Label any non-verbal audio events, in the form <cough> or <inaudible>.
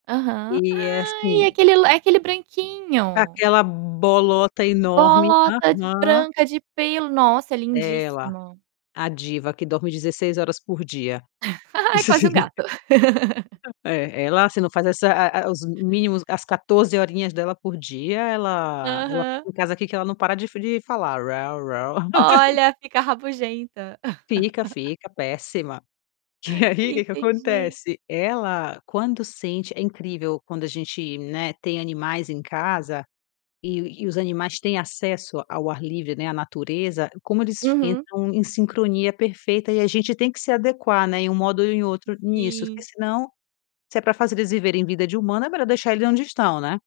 Aham, E é ai é assim aquele lá aquele branquinho. aquela bolota enorme. Bolota de Aham. branca de pelo! Nossa, Dela, lindíssimo. a diva que dorme 16 horas por dia. <chuckles> Ai, é quase um <laughs> gato. <laughs> É, ela, se não faz essa, eh eh eh, os mínimos as 14 horinhas dela por dia ela ela Aham. fica em casa aqui que ela não para de de falar: <laughs> Olha, fica rabugenta. Fica, <laughs> fica péssima. E aí que que Entendi. acontece? Ela quando sente é incrível quando a gente, né, tem animais em casa, e e os animais têm acesso ao ar livre, né, à natureza, como eles Uhum. entram em sincronia perfeita, e a gente tem que se adequar, né, em um modo ou em outro nisso, porque, Sim. senão, se é para fazer eles viverem vida de humano é melhor deixar eles onde estão, né?